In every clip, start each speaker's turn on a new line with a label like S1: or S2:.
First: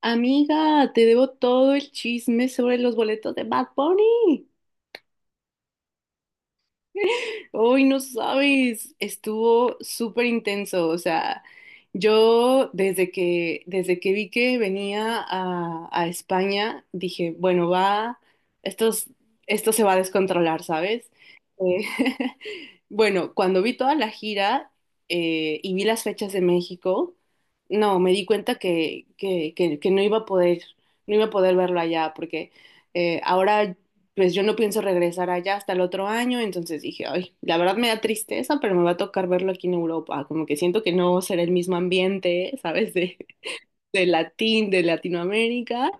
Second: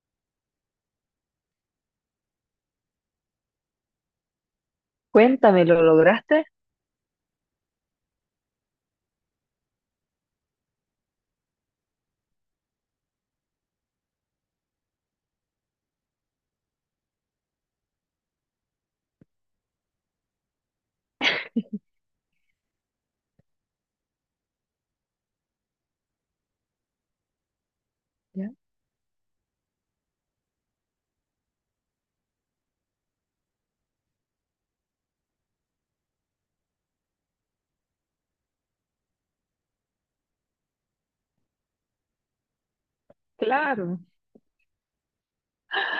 S1: Amiga, te debo todo el chisme sobre los boletos de Bad Bunny.
S2: Cuéntame, ¿lo lograste?
S1: Hoy no sabes, estuvo súper intenso, o sea, yo desde que vi que venía a España, dije, bueno, va, esto, es- esto se va a descontrolar, ¿sabes? Eh, bueno, cuando vi toda la gira y vi las fechas de México, no, me di
S2: ¿Ya?
S1: cuenta que no iba a poder, no iba a poder verlo allá, porque ahora pues yo no pienso regresar allá hasta el otro año. Entonces dije, ay, la verdad me da tristeza, pero me va a tocar verlo aquí en Europa, como que siento que no será el mismo ambiente, ¿sabes?
S2: Claro,
S1: De Latinoamérica,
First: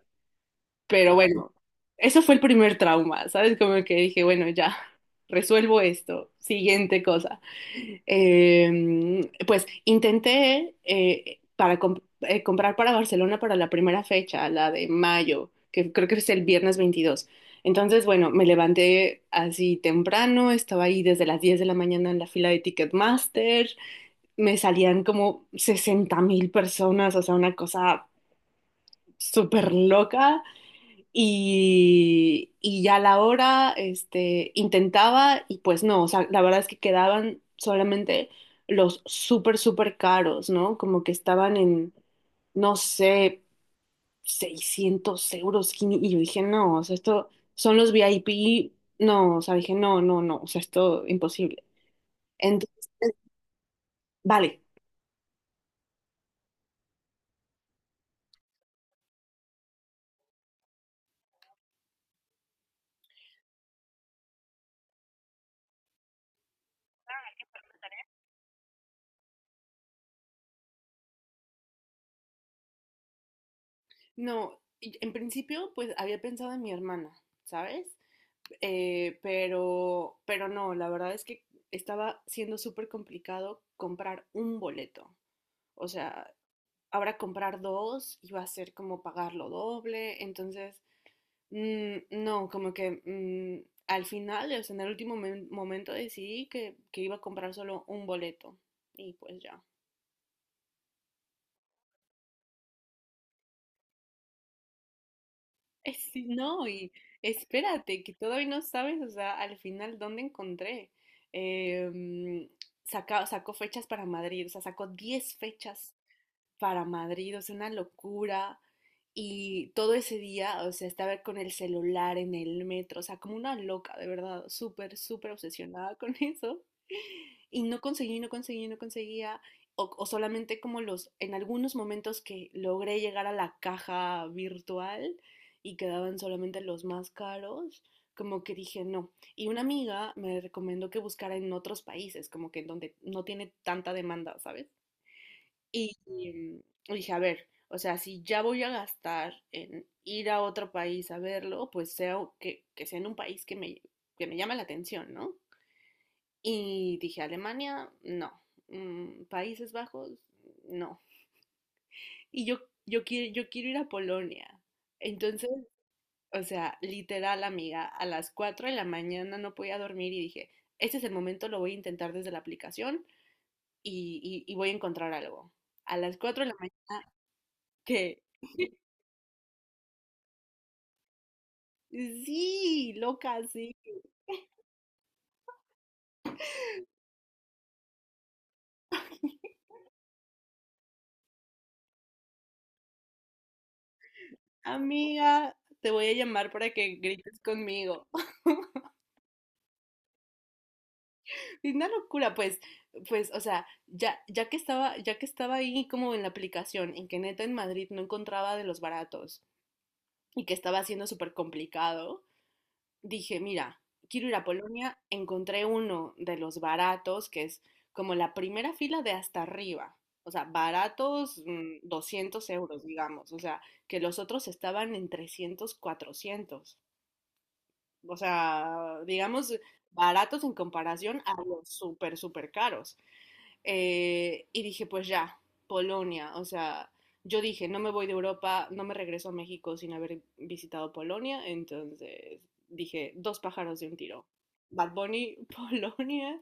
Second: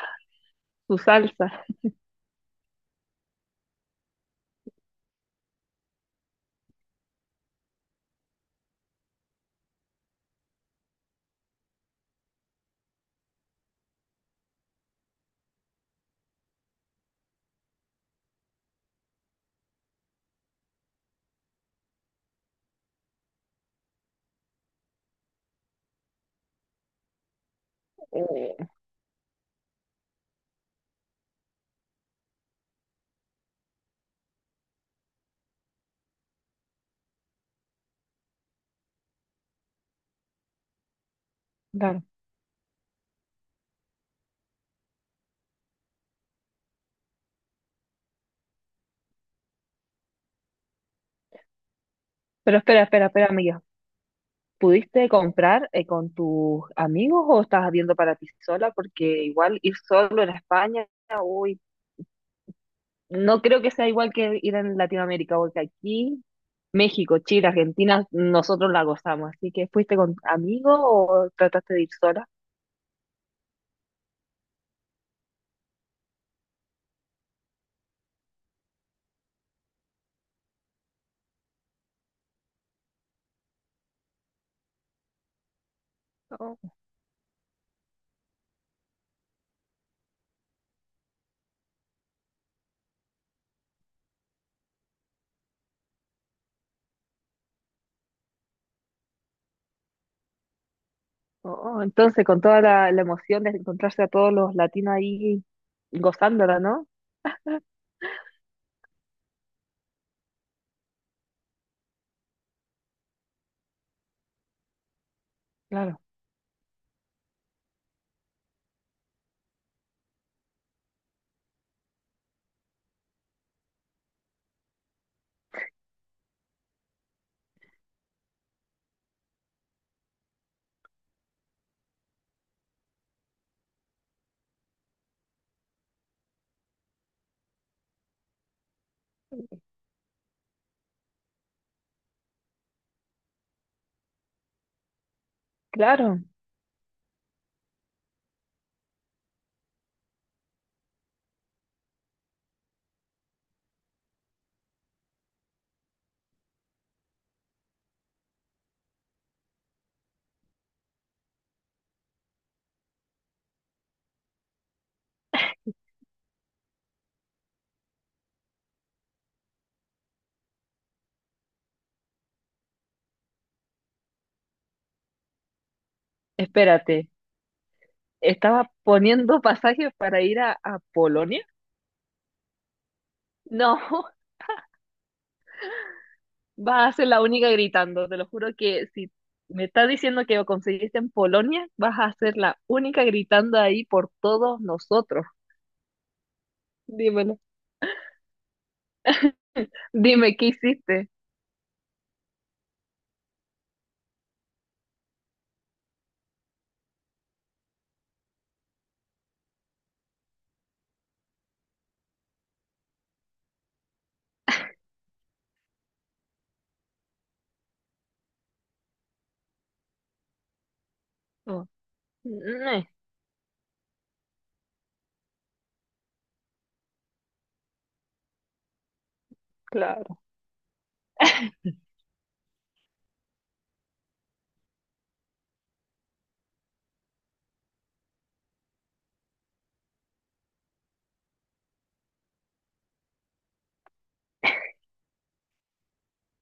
S2: su
S1: pero bueno,
S2: salsa.
S1: eso fue el primer trauma, ¿sabes? Como que dije, bueno, ya, resuelvo esto. Siguiente cosa. Pues intenté comprar para Barcelona para la primera fecha, la de mayo, que creo que es el viernes 22. Entonces, bueno, me levanté así temprano, estaba ahí desde las 10 de la mañana en la fila de Ticketmaster, me salían como 60.000 personas, o sea, una cosa
S2: Eh,
S1: súper loca. Y ya a la hora, este, intentaba y pues no, o sea, la verdad es que quedaban solamente los súper, súper caros, ¿no? Como que estaban en,
S2: claro.
S1: no sé, 600 euros. Y yo dije, no, o sea, esto son los VIP. No, o sea, dije, no, no, no, o sea, esto imposible.
S2: Pero espera,
S1: Entonces,
S2: espera, espera, amiga.
S1: vale.
S2: ¿Pudiste comprar con tus amigos o estás viendo para ti sola? Porque igual ir solo en España, uy, no creo que sea igual que ir en Latinoamérica, porque aquí, México, Chile, Argentina, nosotros la gozamos. Así que, ¿fuiste con amigos o trataste de ir sola?
S1: No, y en principio, pues había pensado en mi hermana, ¿sabes? Pero no, la verdad es que estaba siendo súper complicado comprar un boleto. O sea,
S2: Oh.
S1: ahora comprar dos iba a ser como pagarlo doble. Entonces, no, como que al final, o sea, en el momento decidí que iba a comprar solo un boleto. Y pues ya.
S2: Oh, oh, entonces, con toda la, la emoción de encontrarse a todos los latinos ahí
S1: Sí,
S2: gozándola,
S1: no,
S2: ¿no?
S1: y espérate, que todavía no sabes, o sea, al final dónde encontré. Eh, mm, sacó fechas para Madrid, o sea, sacó 10 fechas
S2: Claro,
S1: para Madrid, o sea, una locura. Y todo ese día, o sea, estaba con el celular en el metro, o sea, como una loca, de verdad, súper, súper obsesionada con eso y no conseguía, o solamente como los, en algunos momentos que logré llegar a la caja virtual y quedaban solamente los más caros, como que dije no. Y una amiga me recomendó que buscara en otros países, como que en donde no tiene tanta demanda, ¿sabes? Y,
S2: claro.
S1: mm, y dije, a ver, o sea, si ya voy a gastar en ir a otro país a verlo, pues sea o que sea en un país que me llame la atención, ¿no? Y dije, Alemania, no. Países Bajos, no. Y yo quiero ir a Polonia. Entonces, o sea, literal, amiga, a las 4 de la mañana no podía dormir y dije, este es el momento, lo voy a intentar desde la aplicación y voy a encontrar algo. A las 4 de la
S2: Espérate,
S1: mañana, que
S2: ¿estaba poniendo pasajes para ir a Polonia?
S1: sí, loca, sí.
S2: No. Vas a ser la única gritando. Te lo juro que si me estás diciendo que lo conseguiste en Polonia, vas a ser la única gritando ahí por todos nosotros.
S1: Amiga, te voy a llamar para que
S2: Dímelo.
S1: grites conmigo.
S2: Dime, ¿qué hiciste?
S1: Es una locura, pues, o sea, ya, ya que estaba ahí como en la aplicación, en que neta en Madrid no encontraba de los baratos y que estaba siendo súper complicado, dije, mira, quiero ir a Polonia, encontré uno de los baratos, que es como la primera fila de hasta arriba. O sea, baratos
S2: Oh.
S1: 200 euros,
S2: Mm,
S1: digamos. O sea, que los otros estaban en 300, 400. O sea, digamos,
S2: claro.
S1: baratos en comparación a los súper, súper caros. Y dije, pues ya, Polonia. O sea, yo dije, no me voy de Europa, no me regreso a México sin haber visitado Polonia. Entonces dije, dos pájaros de un tiro. Bad Bunny, Polonia.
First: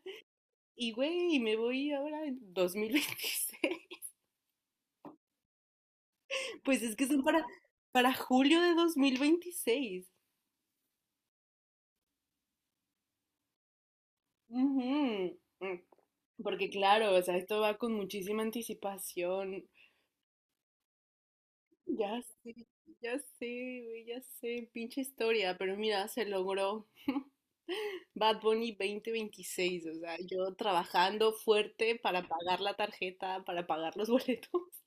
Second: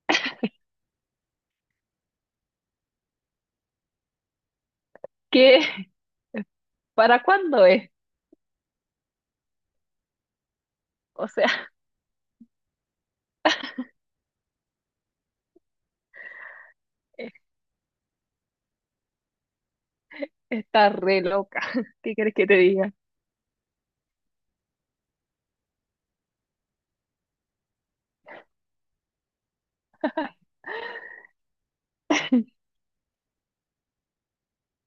S1: Y güey, me voy ahora en 2026.
S2: ¿Qué?
S1: Pues es que son
S2: ¿Para cuándo es?
S1: para julio de 2026.
S2: O sea,
S1: Ujú. Porque claro, o sea, esto va con muchísima anticipación.
S2: está re loca. ¿Qué
S1: Ya
S2: quieres que
S1: sé,
S2: te diga?
S1: ya sé, güey, ya sé, pinche historia, pero mira, se logró. Bad Bunny 2026, o sea, yo trabajando fuerte para pagar la tarjeta, para pagar los boletos.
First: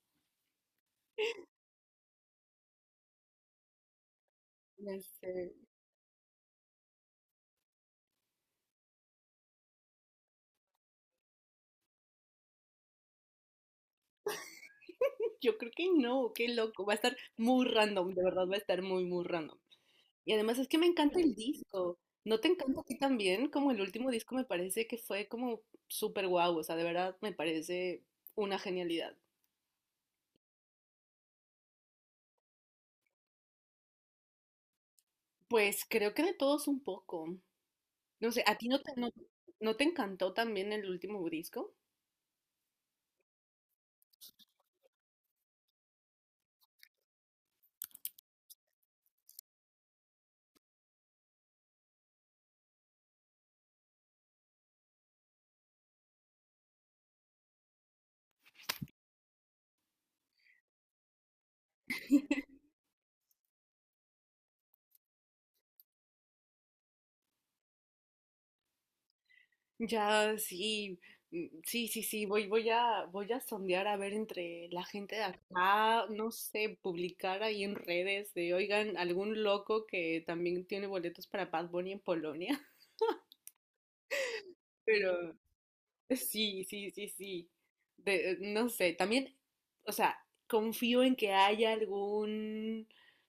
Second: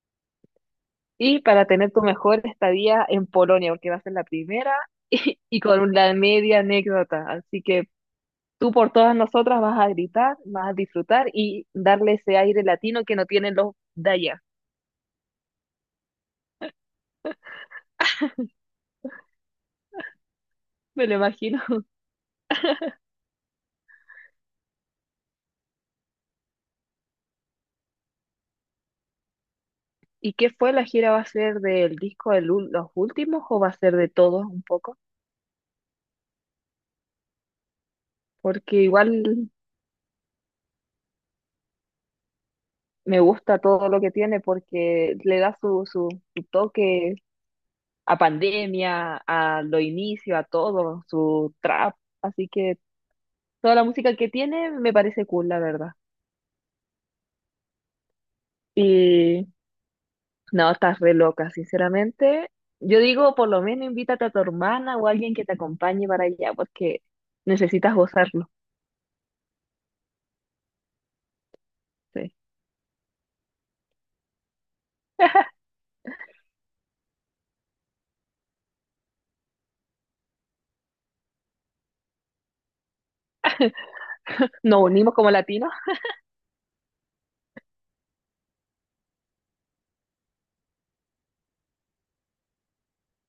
S2: Y para tener tu mejor estadía en Polonia, porque va a ser la primera
S1: Ya sé.
S2: y con la media anécdota. Así que tú por todas nosotras vas a gritar, vas a disfrutar y darle ese aire latino que no tienen los de allá.
S1: Yo creo que no, qué loco, va a estar muy random, de verdad va a estar muy, muy random. Y además es que me
S2: Me lo
S1: encanta el
S2: imagino.
S1: disco. ¿No te encanta a ti también? Como el último disco me parece que fue como súper guau, o sea, de verdad me parece una genialidad.
S2: ¿Y qué fue la gira? ¿Va a ser del disco de los últimos o va a ser de todos un poco?
S1: Pues creo que de todos un poco. No sé, ¿a ti no
S2: Porque
S1: te, no,
S2: igual
S1: no te encantó también el último disco?
S2: me gusta todo lo que tiene porque le da su, su, su toque a pandemia, a lo inicio, a todo, su trap. Así que toda la música que tiene me parece cool, la verdad. Y No, estás re loca, sinceramente. Yo digo, por lo menos invítate a tu hermana o a alguien que te acompañe para allá, porque necesitas gozarlo.
S1: Ya, sí, sí, sí, sí,
S2: Sí.
S1: voy a sondear a ver entre la gente de acá, no sé, publicar ahí en redes de, oigan, algún loco que también tiene boletos para Bad Bunny en Polonia,
S2: Nos unimos como
S1: pero
S2: latinos,
S1: sí, sí, sí, sí. No sé, también, o sea, confío en que haya algún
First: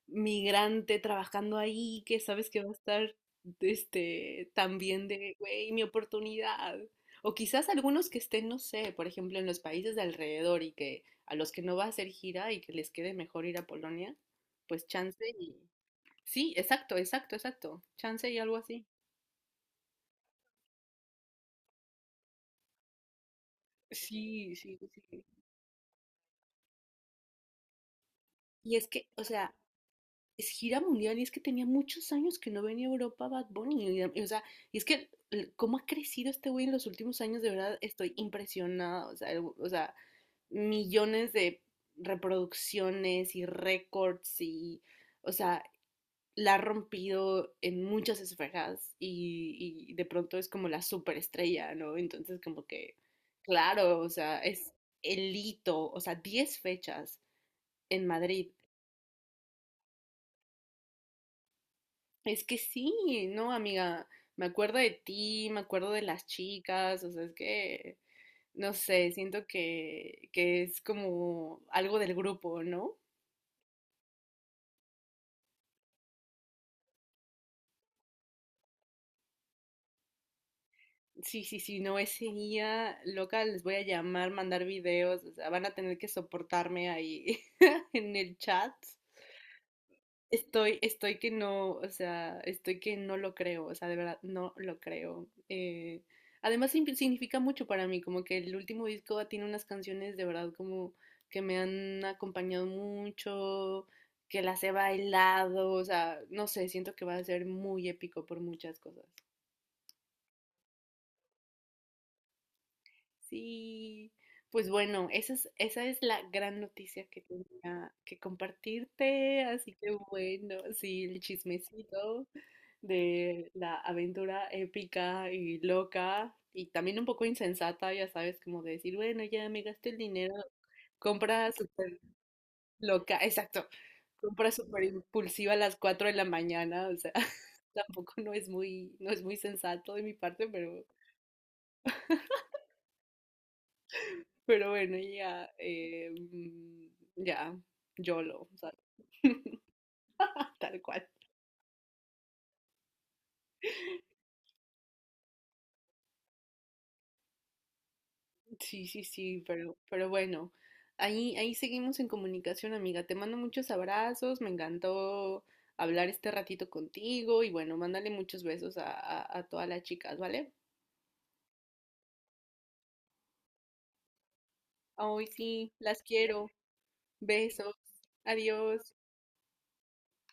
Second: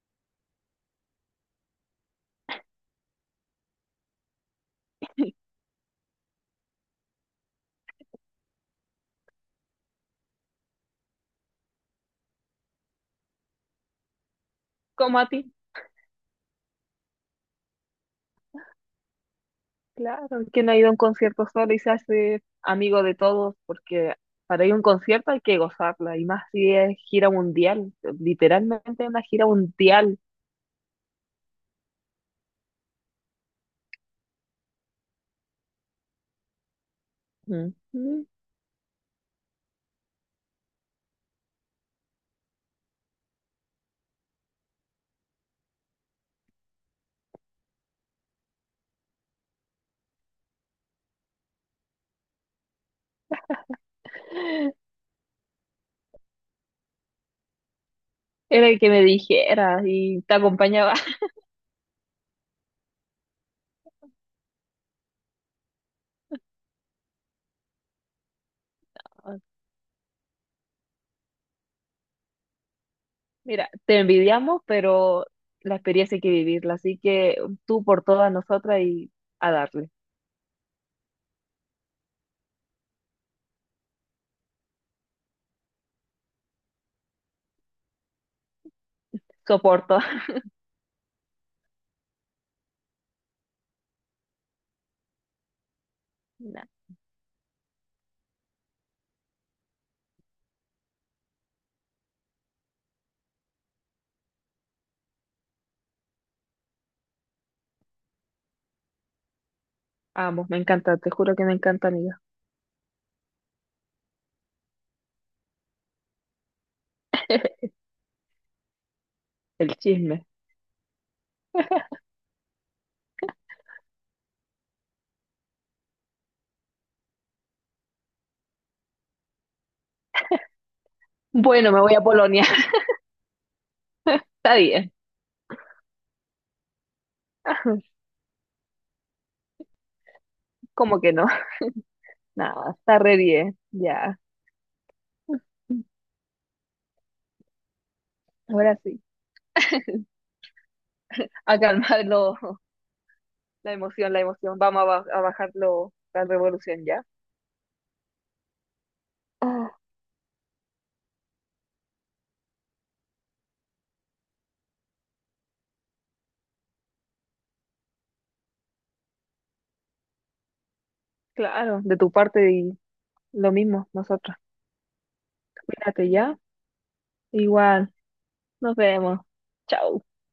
S1: migrante trabajando ahí que sabes que va a estar, este, también de, güey, mi oportunidad. O quizás algunos que estén, no sé, por ejemplo, en los países de alrededor y que a los que no va a hacer gira y que les quede mejor ir a Polonia, pues
S2: como
S1: chance
S2: a ti.
S1: y... Sí, exacto, exacto, exacto. Chance y algo así.
S2: Claro, quien ha ido a un concierto solo y se hace amigo de todos, porque
S1: Sí,
S2: para ir a
S1: sí,
S2: un
S1: sí.
S2: concierto hay que gozarla, y más si es gira mundial,
S1: Y es que,
S2: literalmente una
S1: o
S2: gira
S1: sea,
S2: mundial.
S1: es gira mundial y es que tenía muchos años que no venía a Europa Bad Bunny. Y, o sea, y es que cómo ha crecido este güey en los últimos años, de verdad estoy
S2: Ujú.
S1: impresionada. O sea, o sea, millones de reproducciones y récords y, o sea, la ha rompido en muchas esferas y de pronto es como la superestrella, ¿no? Entonces como que, claro, o sea, es el hito, o sea, 10 fechas en Madrid.
S2: Era el que me dijera y te acompañaba.
S1: Es que sí, no, amiga, me acuerdo de ti, me acuerdo de las chicas, o sea, es que, no sé, siento que es como algo del grupo, ¿no?
S2: Mira, te envidiamos, pero la experiencia hay que vivirla, así que tú por todas nosotras y a darle.
S1: Sí, sí, sí, no, ese día, loca, les voy a llamar, mandar videos, o sea, van a tener que soportarme ahí en el chat.
S2: Soporto.
S1: Estoy que no, o sea, estoy que no lo creo, o sea, de verdad, no lo creo.
S2: Nah,
S1: Además, significa mucho para mí, como que el último disco tiene unas canciones de verdad como que me han acompañado mucho, que las he bailado, o sea, no sé, siento que va a ser muy épico por muchas cosas.
S2: amo, me encanta, te juro que me encanta, amiga.
S1: Sí, pues bueno, esa es la gran noticia que tenía que compartirte, así
S2: El
S1: que
S2: chisme.
S1: bueno, sí, el chismecito de la aventura épica y loca y también un poco insensata, ya sabes, como de decir, bueno, ya me gasté el dinero, compra
S2: Bueno, me voy
S1: súper
S2: a Polonia.
S1: loca, exacto, compra
S2: Está
S1: súper
S2: bien.
S1: impulsiva a las 4 de la mañana, o sea, tampoco no es muy, no es muy sensato de mi parte, pero
S2: ¿Cómo que no? Nada, está re bien. Ya.
S1: Pero bueno, ya, ya, YOLO, o sea,
S2: Ahora sí.
S1: tal cual.
S2: A calmarlo, la emoción, la emoción. Vamos a bajarlo, la revolución ya.
S1: Sí, sí, sí,
S2: Ah,
S1: pero bueno, ahí seguimos en comunicación, amiga. Te mando muchos abrazos, me encantó hablar este ratito contigo y bueno, mándale muchos besos a todas las chicas, ¿vale?
S2: claro, de tu parte y lo mismo, nosotros.
S1: Ay, sí, las
S2: Cuídate ya.
S1: quiero. Besos.
S2: Igual, nos
S1: Adiós.
S2: vemos. Chao.